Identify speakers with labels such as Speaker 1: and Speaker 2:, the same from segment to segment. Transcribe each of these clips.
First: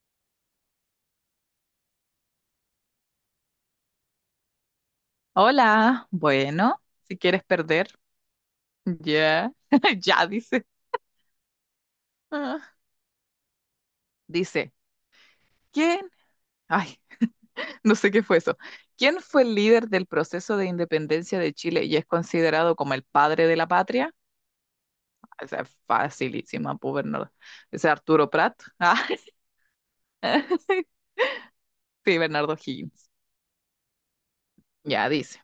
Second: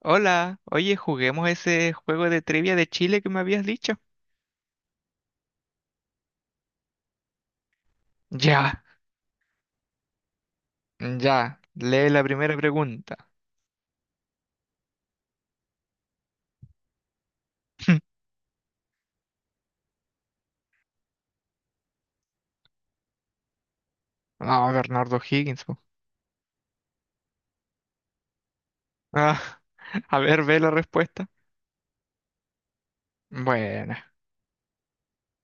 Speaker 1: Hola, oye, juguemos ese juego de trivia de Chile que me habías dicho.
Speaker 2: Hola, bueno, si quieres perder,
Speaker 1: Ya,
Speaker 2: ya, ya dice.
Speaker 1: ya, lee la primera
Speaker 2: Ah,
Speaker 1: pregunta.
Speaker 2: Dice, ¿quién? Ay, no sé qué fue eso. ¿Quién fue el líder del proceso de independencia de Chile y es considerado como el padre de la patria?
Speaker 1: Vamos, Bernardo
Speaker 2: O
Speaker 1: Higgins
Speaker 2: sea,
Speaker 1: po.
Speaker 2: facilísima, pues Bernardo. Ese Arturo Prat.
Speaker 1: Ah, a ver, ve la respuesta.
Speaker 2: Sí, Bernardo Higgins.
Speaker 1: Bueno,
Speaker 2: Ya dice.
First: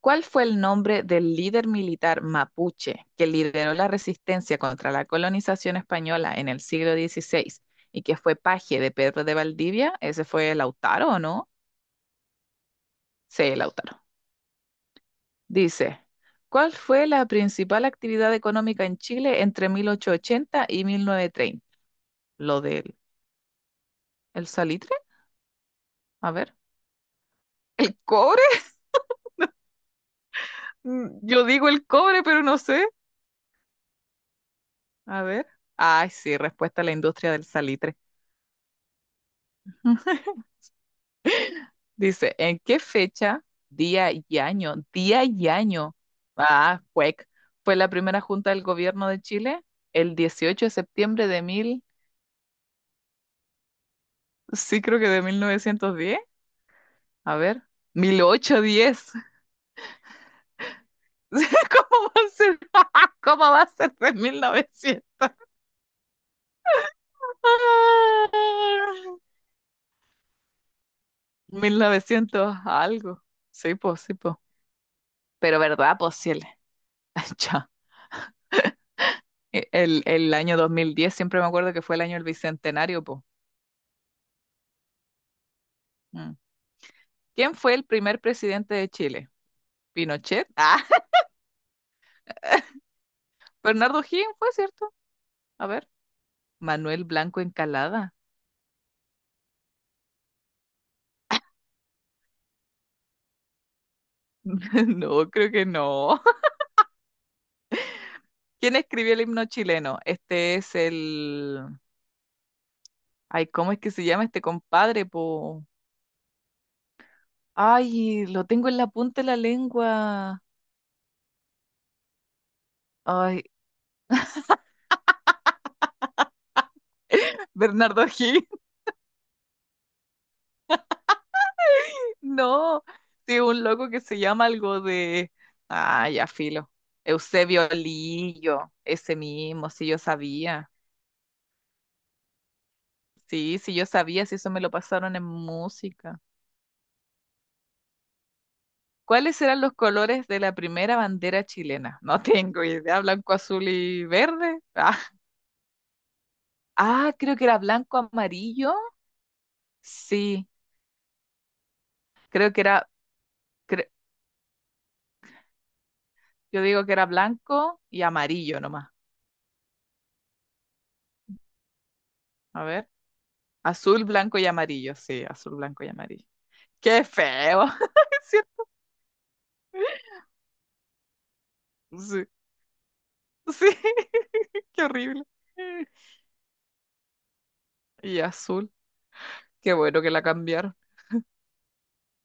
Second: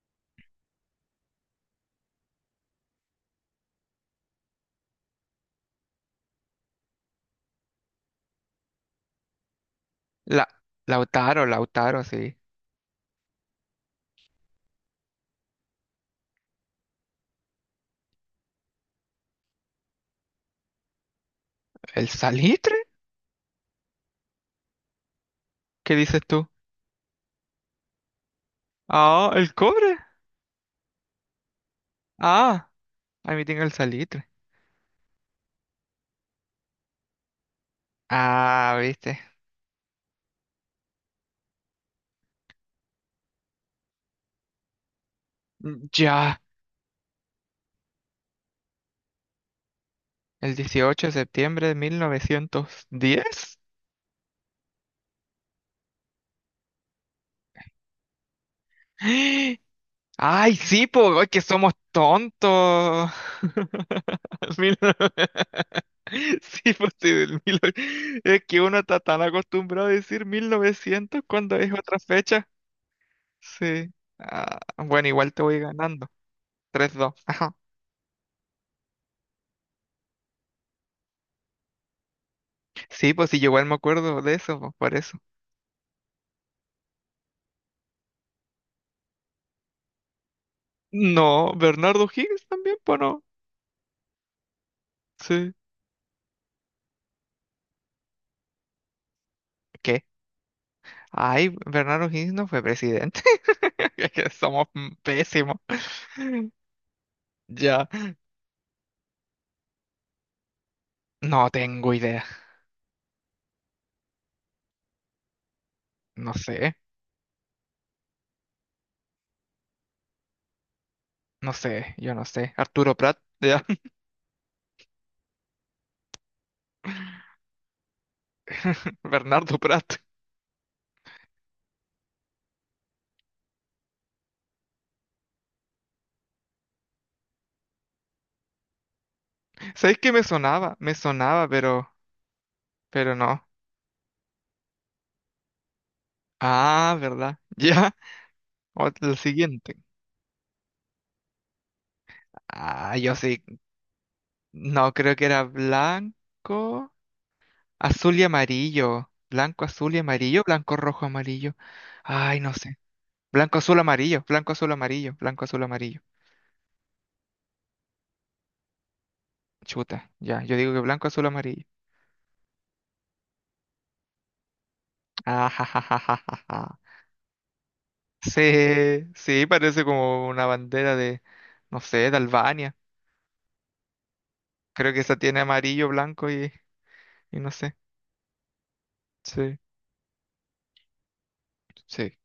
Speaker 2: ¿Cuál fue el nombre del líder militar mapuche que lideró la resistencia contra la colonización española en el siglo 16 y que fue paje de Pedro de Valdivia? ¿Ese
Speaker 1: la,
Speaker 2: fue Lautaro o
Speaker 1: Lautaro,
Speaker 2: no?
Speaker 1: Lautaro, sí.
Speaker 2: Sí, Lautaro. Dice, ¿cuál fue la principal actividad económica en Chile entre 1880 y 1930?
Speaker 1: ¿El
Speaker 2: ¿Lo
Speaker 1: salitre?
Speaker 2: del el salitre?
Speaker 1: ¿Qué dices
Speaker 2: A
Speaker 1: tú?
Speaker 2: ver. ¿El cobre?
Speaker 1: Ah, el cobre.
Speaker 2: Mm, yo digo el cobre, pero no
Speaker 1: Ah,
Speaker 2: sé.
Speaker 1: a mí tengo el salitre.
Speaker 2: A ver. Ay, sí, respuesta a la industria del salitre.
Speaker 1: Ah, viste.
Speaker 2: Dice, ¿en qué fecha, día y año, día y año?
Speaker 1: Ya,
Speaker 2: Ah, cuec. Fue la primera junta del gobierno de Chile el
Speaker 1: el
Speaker 2: 18 de
Speaker 1: 18 de
Speaker 2: septiembre de
Speaker 1: septiembre de
Speaker 2: mil,
Speaker 1: 1910.
Speaker 2: sí creo que de 1910. A ver, 1810.
Speaker 1: Ay, sí, pues, que somos
Speaker 2: ¿Cómo va a ser?
Speaker 1: tontos.
Speaker 2: ¿Cómo va a ser de
Speaker 1: Mil-
Speaker 2: 1900?
Speaker 1: Sí, pues sí, del mil. Es que uno está
Speaker 2: Ah,
Speaker 1: tan acostumbrado a decir 1900 cuando es otra fecha.
Speaker 2: 1900 algo. Sí,
Speaker 1: Sí.
Speaker 2: pues, sí, pues.
Speaker 1: Ah, bueno, igual te
Speaker 2: Pero
Speaker 1: voy
Speaker 2: verdad,
Speaker 1: ganando.
Speaker 2: pues, sí,
Speaker 1: 3-2. Ajá.
Speaker 2: ya. El año 2010, siempre me acuerdo que fue el año del bicentenario,
Speaker 1: Sí,
Speaker 2: pues.
Speaker 1: pues sí, yo igual me acuerdo de eso, pues, por eso.
Speaker 2: ¿Quién fue el primer presidente de Chile? ¿Pinochet?
Speaker 1: No, Bernardo Higgins también, pues no.
Speaker 2: Bernardo O'Higgins fue, ¿cierto?
Speaker 1: Sí.
Speaker 2: A ver, Manuel Blanco Encalada.
Speaker 1: ¿Qué? Ay, Bernardo Higgins no fue presidente. Es que somos
Speaker 2: No, creo
Speaker 1: pésimos.
Speaker 2: que no.
Speaker 1: Ya.
Speaker 2: ¿Quién escribió el himno chileno? Este es
Speaker 1: No
Speaker 2: el...
Speaker 1: tengo idea.
Speaker 2: Ay, ¿cómo es que se llama este compadre, po?
Speaker 1: No sé,
Speaker 2: Ay, lo tengo en la punta de la lengua.
Speaker 1: no sé, yo no sé. Arturo Prat,
Speaker 2: Ay,
Speaker 1: ya,
Speaker 2: Bernardo O'Higgins.
Speaker 1: Bernardo Prat.
Speaker 2: No, sí, un loco que se llama algo de... Ah, ya filo. Eusebio Lillo, ese mismo, si
Speaker 1: ¿Sabéis
Speaker 2: yo
Speaker 1: que me
Speaker 2: sabía.
Speaker 1: sonaba? Me sonaba, pero no.
Speaker 2: Sí, sí, yo sabía, si eso me lo pasaron en música.
Speaker 1: Ah, ¿verdad? Ya, el
Speaker 2: ¿Cuáles eran los
Speaker 1: siguiente.
Speaker 2: colores de la primera bandera chilena? No tengo
Speaker 1: Ah,
Speaker 2: idea,
Speaker 1: yo
Speaker 2: blanco,
Speaker 1: sí.
Speaker 2: azul y verde.
Speaker 1: No, creo que era blanco,
Speaker 2: Ah, creo que era blanco,
Speaker 1: azul y
Speaker 2: amarillo.
Speaker 1: amarillo. Blanco, azul y amarillo,
Speaker 2: Sí,
Speaker 1: blanco, rojo, amarillo. Ay,
Speaker 2: creo
Speaker 1: no
Speaker 2: que
Speaker 1: sé.
Speaker 2: era,
Speaker 1: Blanco, azul,
Speaker 2: cre-
Speaker 1: amarillo, blanco, azul, amarillo, blanco, azul, amarillo.
Speaker 2: yo digo que era blanco y amarillo nomás.
Speaker 1: Chuta, ya, yo digo que blanco, azul, amarillo.
Speaker 2: A ver, azul, blanco y amarillo. Sí,
Speaker 1: Ah,
Speaker 2: azul,
Speaker 1: ja, ja,
Speaker 2: blanco y
Speaker 1: ja, ja,
Speaker 2: amarillo.
Speaker 1: ja, ja.
Speaker 2: ¡Qué feo! Sí,
Speaker 1: Sí, sí, parece como una bandera de, no sé, de
Speaker 2: sí,
Speaker 1: Albania.
Speaker 2: sí, qué
Speaker 1: Creo que esa
Speaker 2: horrible.
Speaker 1: tiene amarillo, blanco y no sé.
Speaker 2: Y azul,
Speaker 1: Sí,
Speaker 2: qué bueno que la cambiaron.
Speaker 1: sí.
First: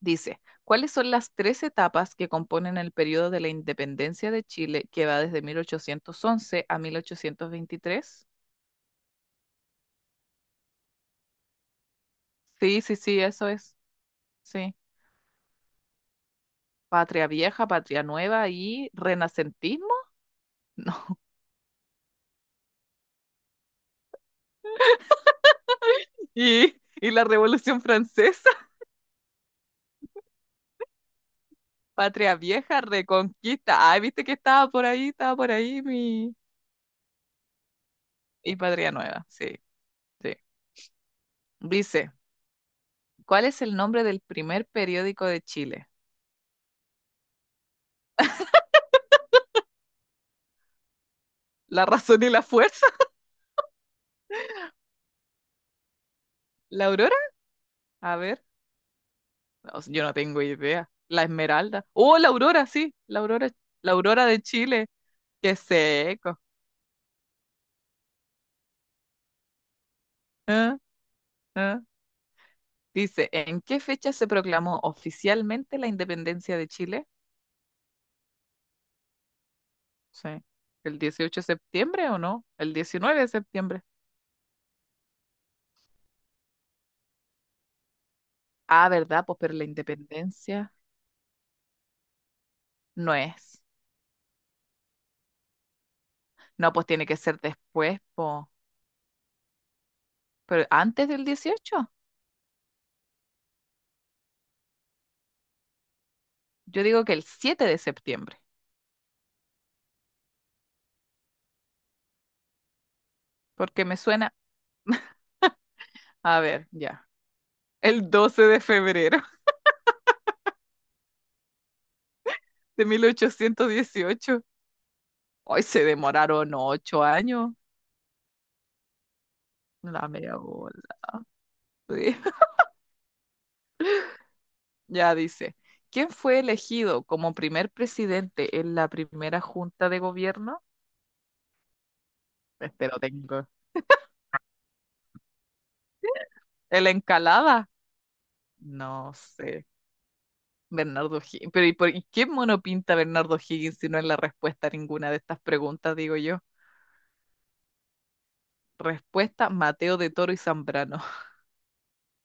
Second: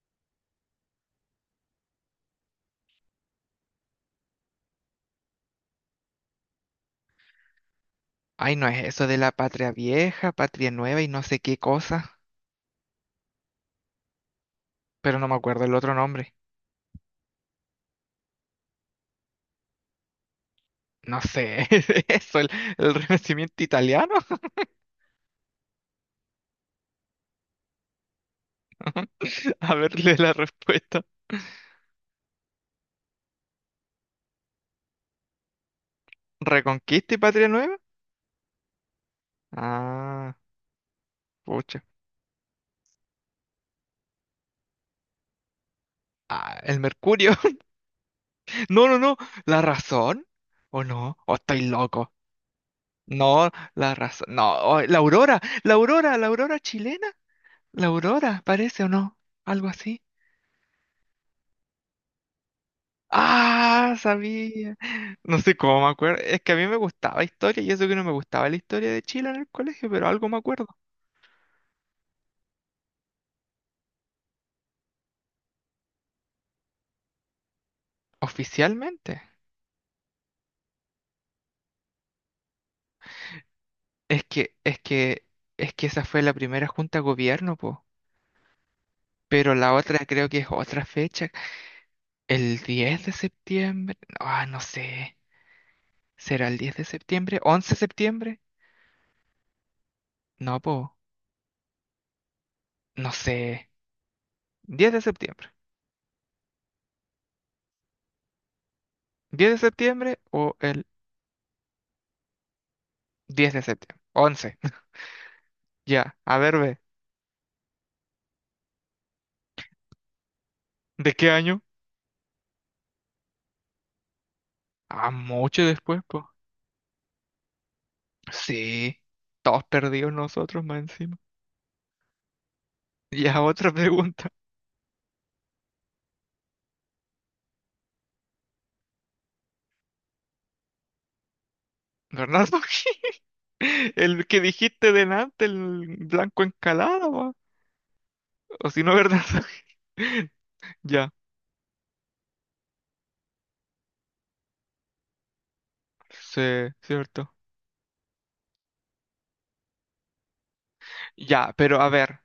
Speaker 2: Dice, ¿cuáles son las tres etapas que componen el periodo de la independencia de Chile que va desde 1811 a 1823?
Speaker 1: Ay, no es eso de la patria vieja, patria nueva y no sé qué cosa,
Speaker 2: Sí, sí, sí, eso es. Sí.
Speaker 1: pero no me acuerdo el otro nombre.
Speaker 2: Patria vieja, patria nueva y renacentismo. No.
Speaker 1: No sé, eso, el renacimiento italiano.
Speaker 2: Y, y la Revolución Francesa.
Speaker 1: A verle la respuesta.
Speaker 2: Patria vieja, reconquista. Ay, viste que estaba por ahí mi...
Speaker 1: ¿Reconquista y patria nueva?
Speaker 2: Y patria nueva, sí,
Speaker 1: Ah,
Speaker 2: sí.
Speaker 1: pucha.
Speaker 2: Dice, ¿cuál es el nombre del primer periódico de Chile?
Speaker 1: Ah, el Mercurio. No, no, no. ¿La razón? ¿O no? ¿O estoy
Speaker 2: ¿La
Speaker 1: loco?
Speaker 2: razón y la fuerza?
Speaker 1: No, la raza. No, oh, la aurora, la aurora, la aurora
Speaker 2: ¿La
Speaker 1: chilena.
Speaker 2: aurora?
Speaker 1: La
Speaker 2: A
Speaker 1: aurora,
Speaker 2: ver.
Speaker 1: parece o no. Algo
Speaker 2: No,
Speaker 1: así.
Speaker 2: yo no tengo idea. La Esmeralda. Oh, la Aurora, sí. La
Speaker 1: Ah,
Speaker 2: Aurora de
Speaker 1: sabía.
Speaker 2: Chile.
Speaker 1: No
Speaker 2: Qué
Speaker 1: sé cómo me acuerdo.
Speaker 2: seco.
Speaker 1: Es que a mí me gustaba historia y eso que no me gustaba la historia de Chile en el colegio, pero algo me acuerdo.
Speaker 2: Ah, ah. Dice, ¿en qué fecha se proclamó oficialmente la independencia de Chile?
Speaker 1: Oficialmente.
Speaker 2: Sí. ¿El 18 de septiembre o no? El 19 de septiembre.
Speaker 1: Es que, es que, es que esa fue la primera junta de gobierno, po.
Speaker 2: Ah, ¿verdad? Pues,
Speaker 1: Pero
Speaker 2: pero la
Speaker 1: la otra creo que es
Speaker 2: independencia
Speaker 1: otra fecha. El 10 de
Speaker 2: no es.
Speaker 1: septiembre. Ah, no sé. ¿Será el
Speaker 2: No,
Speaker 1: 10 de
Speaker 2: pues tiene que
Speaker 1: septiembre?
Speaker 2: ser
Speaker 1: ¿Once de
Speaker 2: después,
Speaker 1: septiembre?
Speaker 2: pues.
Speaker 1: No,
Speaker 2: Pero
Speaker 1: po.
Speaker 2: antes del dieciocho.
Speaker 1: No sé. 10 de septiembre.
Speaker 2: Yo digo que el 7 de septiembre,
Speaker 1: 10 de septiembre o el 10 de
Speaker 2: porque me
Speaker 1: septiembre.
Speaker 2: suena.
Speaker 1: 11. Ya, a
Speaker 2: A
Speaker 1: ver,
Speaker 2: ver,
Speaker 1: ve.
Speaker 2: ya. El 12 de febrero
Speaker 1: ¿De qué año?
Speaker 2: de 1818.
Speaker 1: Ah,
Speaker 2: Hoy
Speaker 1: mucho
Speaker 2: se
Speaker 1: después, pues.
Speaker 2: demoraron ocho años.
Speaker 1: Sí, todos
Speaker 2: La
Speaker 1: perdidos
Speaker 2: media
Speaker 1: nosotros más
Speaker 2: bola.
Speaker 1: encima.
Speaker 2: Sí.
Speaker 1: Ya, otra pregunta.
Speaker 2: Ya dice, ¿quién fue elegido como primer presidente en la primera junta de gobierno?
Speaker 1: Bernardo,
Speaker 2: Este lo tengo.
Speaker 1: el que dijiste delante, el blanco
Speaker 2: ¿El
Speaker 1: encalado, po.
Speaker 2: Encalada?
Speaker 1: O si
Speaker 2: No
Speaker 1: no, Bernardo.
Speaker 2: sé.
Speaker 1: Ya,
Speaker 2: Bernardo Higgins. Pero ¿y, y qué mono pinta Bernardo Higgins si no es la respuesta a ninguna de estas preguntas, digo yo?
Speaker 1: sí, cierto.
Speaker 2: Respuesta, Mateo de Toro y Zambrano.
Speaker 1: Ya, pero a ver,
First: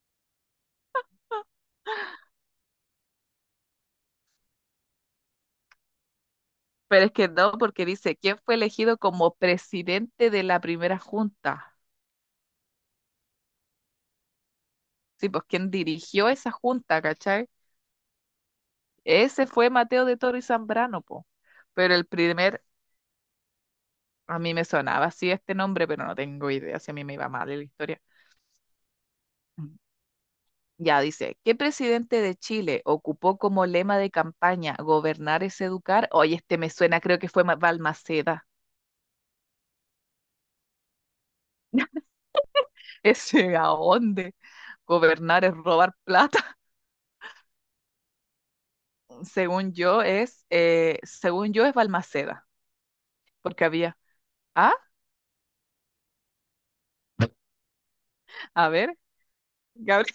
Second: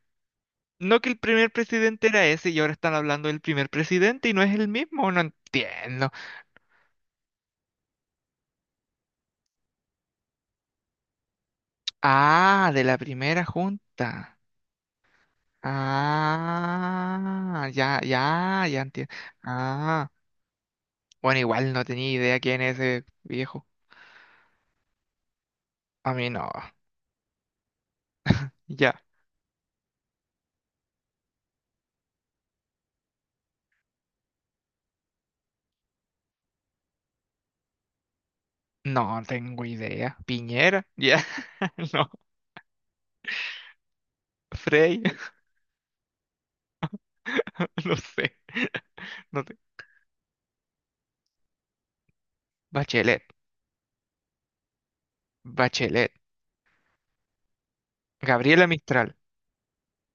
Speaker 1: no que el primer presidente era ese y ahora están hablando del primer presidente y no es el mismo, no entiendo.
Speaker 2: Pero es que no, porque dice, ¿quién fue elegido como presidente de la primera junta?
Speaker 1: Ah, de la primera junta.
Speaker 2: Sí, pues quien dirigió esa junta, ¿cachai?
Speaker 1: Ah, ya, ya, ya entiendo.
Speaker 2: Ese fue Mateo
Speaker 1: Ah,
Speaker 2: de Toro y Zambrano, po.
Speaker 1: bueno, igual no
Speaker 2: Pero
Speaker 1: tenía idea quién es ese viejo.
Speaker 2: a mí me sonaba así este nombre, pero
Speaker 1: A
Speaker 2: no
Speaker 1: mí no.
Speaker 2: tengo idea si a mí me iba mal en la historia.
Speaker 1: Ya.
Speaker 2: Mm. Ya dice, ¿qué presidente de Chile ocupó como lema de campaña gobernar es educar? Oye, este me suena, creo que fue Balmaceda.
Speaker 1: No tengo idea. Piñera. Ya. No.
Speaker 2: Ese, ¿a dónde?
Speaker 1: Frey.
Speaker 2: Gobernar es robar plata.
Speaker 1: No sé. No te-
Speaker 2: Según yo es Balmaceda,
Speaker 1: Bachelet.
Speaker 2: porque había. Ah,
Speaker 1: Bachelet. Gabriela
Speaker 2: a ver,
Speaker 1: Mistral.
Speaker 2: Gabriel.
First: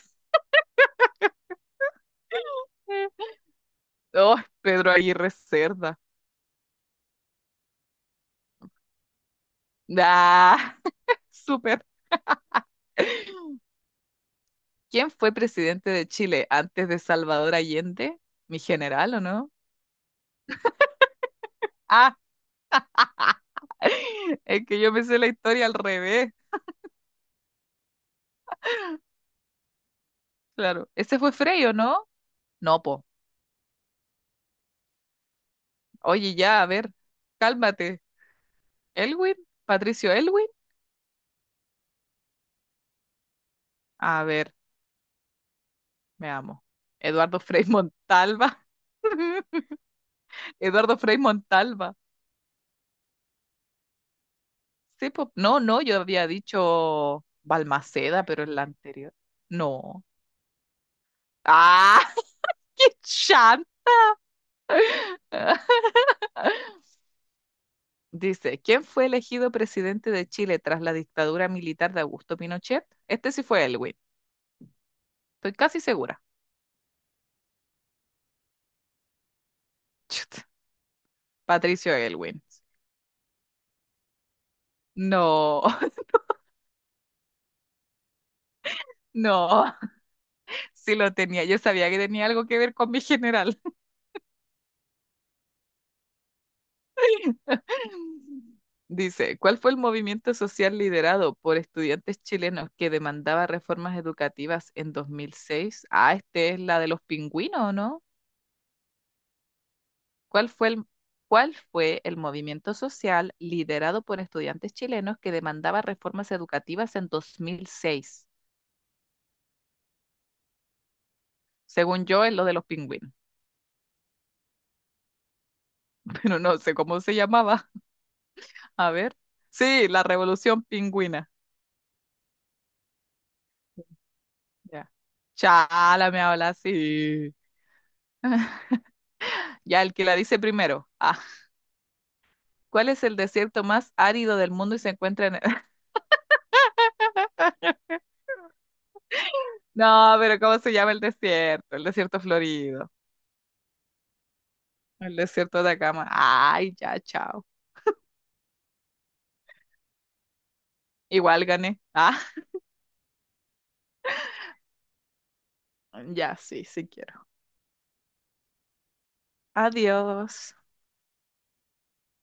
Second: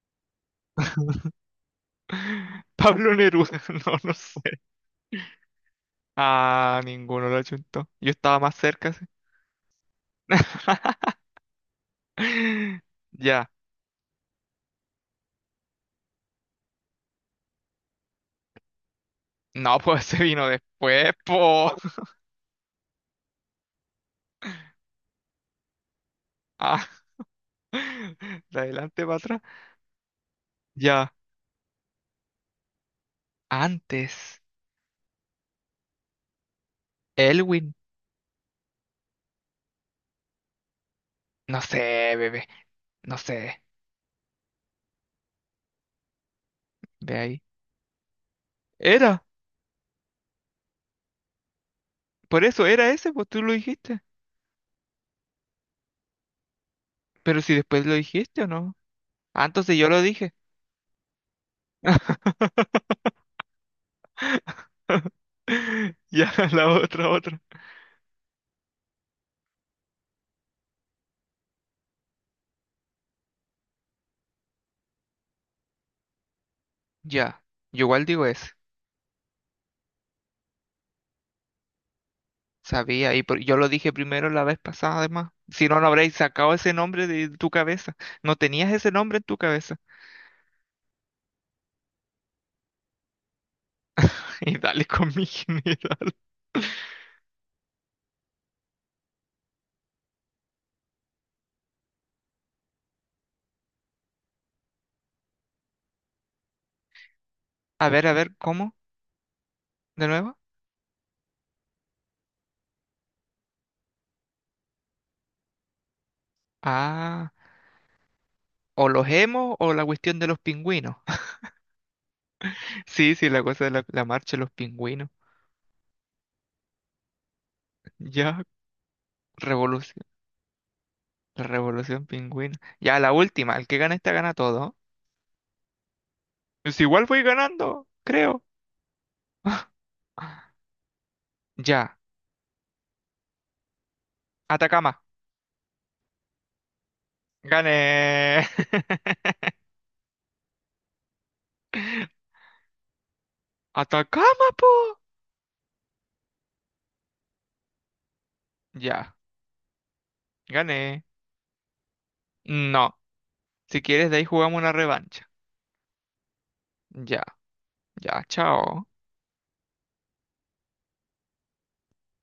Speaker 1: Pablo Neruda. No, no
Speaker 2: Oh,
Speaker 1: sé.
Speaker 2: Pedro Aguirre Cerda.
Speaker 1: Ah, ninguno lo achuntó. Yo estaba más cerca. Sí.
Speaker 2: Ah, súper.
Speaker 1: Ya.
Speaker 2: ¿Quién fue presidente de Chile antes de Salvador Allende? ¿Mi general o no?
Speaker 1: No, pues se vino después, po.
Speaker 2: Ah, es que yo me sé la historia al revés.
Speaker 1: Ah, de adelante para atrás.
Speaker 2: Claro.
Speaker 1: Ya,
Speaker 2: ¿Ese fue Frei o no? No, po.
Speaker 1: antes.
Speaker 2: Oye, ya, a ver.
Speaker 1: Elwin.
Speaker 2: Cálmate. ¿Elwin? ¿Patricio Elwin?
Speaker 1: No sé, bebé. No sé.
Speaker 2: A ver, me amo.
Speaker 1: Ve
Speaker 2: Eduardo
Speaker 1: ahí.
Speaker 2: Frei Montalva.
Speaker 1: Era.
Speaker 2: Eduardo Frei Montalva.
Speaker 1: Por eso era ese, pues tú lo dijiste.
Speaker 2: Sí, po. No, yo había dicho
Speaker 1: Pero si después lo
Speaker 2: Balmaceda,
Speaker 1: dijiste
Speaker 2: pero
Speaker 1: o
Speaker 2: en la
Speaker 1: no.
Speaker 2: anterior.
Speaker 1: Ah, entonces yo lo
Speaker 2: No.
Speaker 1: dije.
Speaker 2: ¡Ah! ¡Qué chanta!
Speaker 1: Ya, la otra, otra.
Speaker 2: Dice, ¿quién fue elegido presidente de Chile tras la dictadura militar de Augusto Pinochet? Este sí fue Elwin, estoy casi segura.
Speaker 1: Ya. Yo igual digo ese.
Speaker 2: Chut, Patricio Elwin.
Speaker 1: Sabía. Y por- yo lo dije primero la vez pasada, además.
Speaker 2: No,
Speaker 1: Si no, no habréis sacado ese nombre de tu cabeza. No tenías ese nombre en tu
Speaker 2: no,
Speaker 1: cabeza.
Speaker 2: sí lo tenía, yo sabía que tenía algo que ver con mi general.
Speaker 1: Y dale con mi general.
Speaker 2: Dice, ¿cuál fue el movimiento social liderado por estudiantes chilenos que demandaba reformas educativas en 2006? Ah, este es la de los pingüinos, ¿no?
Speaker 1: A ver, ¿cómo? ¿De nuevo?
Speaker 2: ¿Cuál fue el, ¿cuál fue el movimiento social liderado por estudiantes chilenos que demandaba reformas educativas en
Speaker 1: Ah,
Speaker 2: 2006?
Speaker 1: o los hemos o la cuestión de los pingüinos.
Speaker 2: Según yo, es lo de los pingüinos,
Speaker 1: Sí, sí, la cosa de la marcha de los pingüinos.
Speaker 2: pero no sé cómo se llamaba.
Speaker 1: Ya,
Speaker 2: A ver. Sí, la
Speaker 1: revolución,
Speaker 2: Revolución Pingüina.
Speaker 1: la revolución pingüina. Ya, la última, el que gana esta gana todo.
Speaker 2: Ya. Chala, me habla
Speaker 1: Pues igual voy
Speaker 2: así.
Speaker 1: ganando, creo.
Speaker 2: Ya, el que la dice primero. Ah,
Speaker 1: Ya,
Speaker 2: ¿cuál es el desierto más árido del mundo y se
Speaker 1: Atacama.
Speaker 2: encuentra en...
Speaker 1: Gané.
Speaker 2: No, pero ¿cómo se llama el desierto? El desierto florido.
Speaker 1: Atacama, po.
Speaker 2: El desierto de Atacama. Ay, ya, chao.
Speaker 1: Ya, gané.
Speaker 2: Igual gané. Ah.
Speaker 1: No, si quieres de ahí jugamos una revancha.
Speaker 2: Ya, sí, sí
Speaker 1: Ya,
Speaker 2: quiero.
Speaker 1: ya, chao.
Speaker 2: Adiós.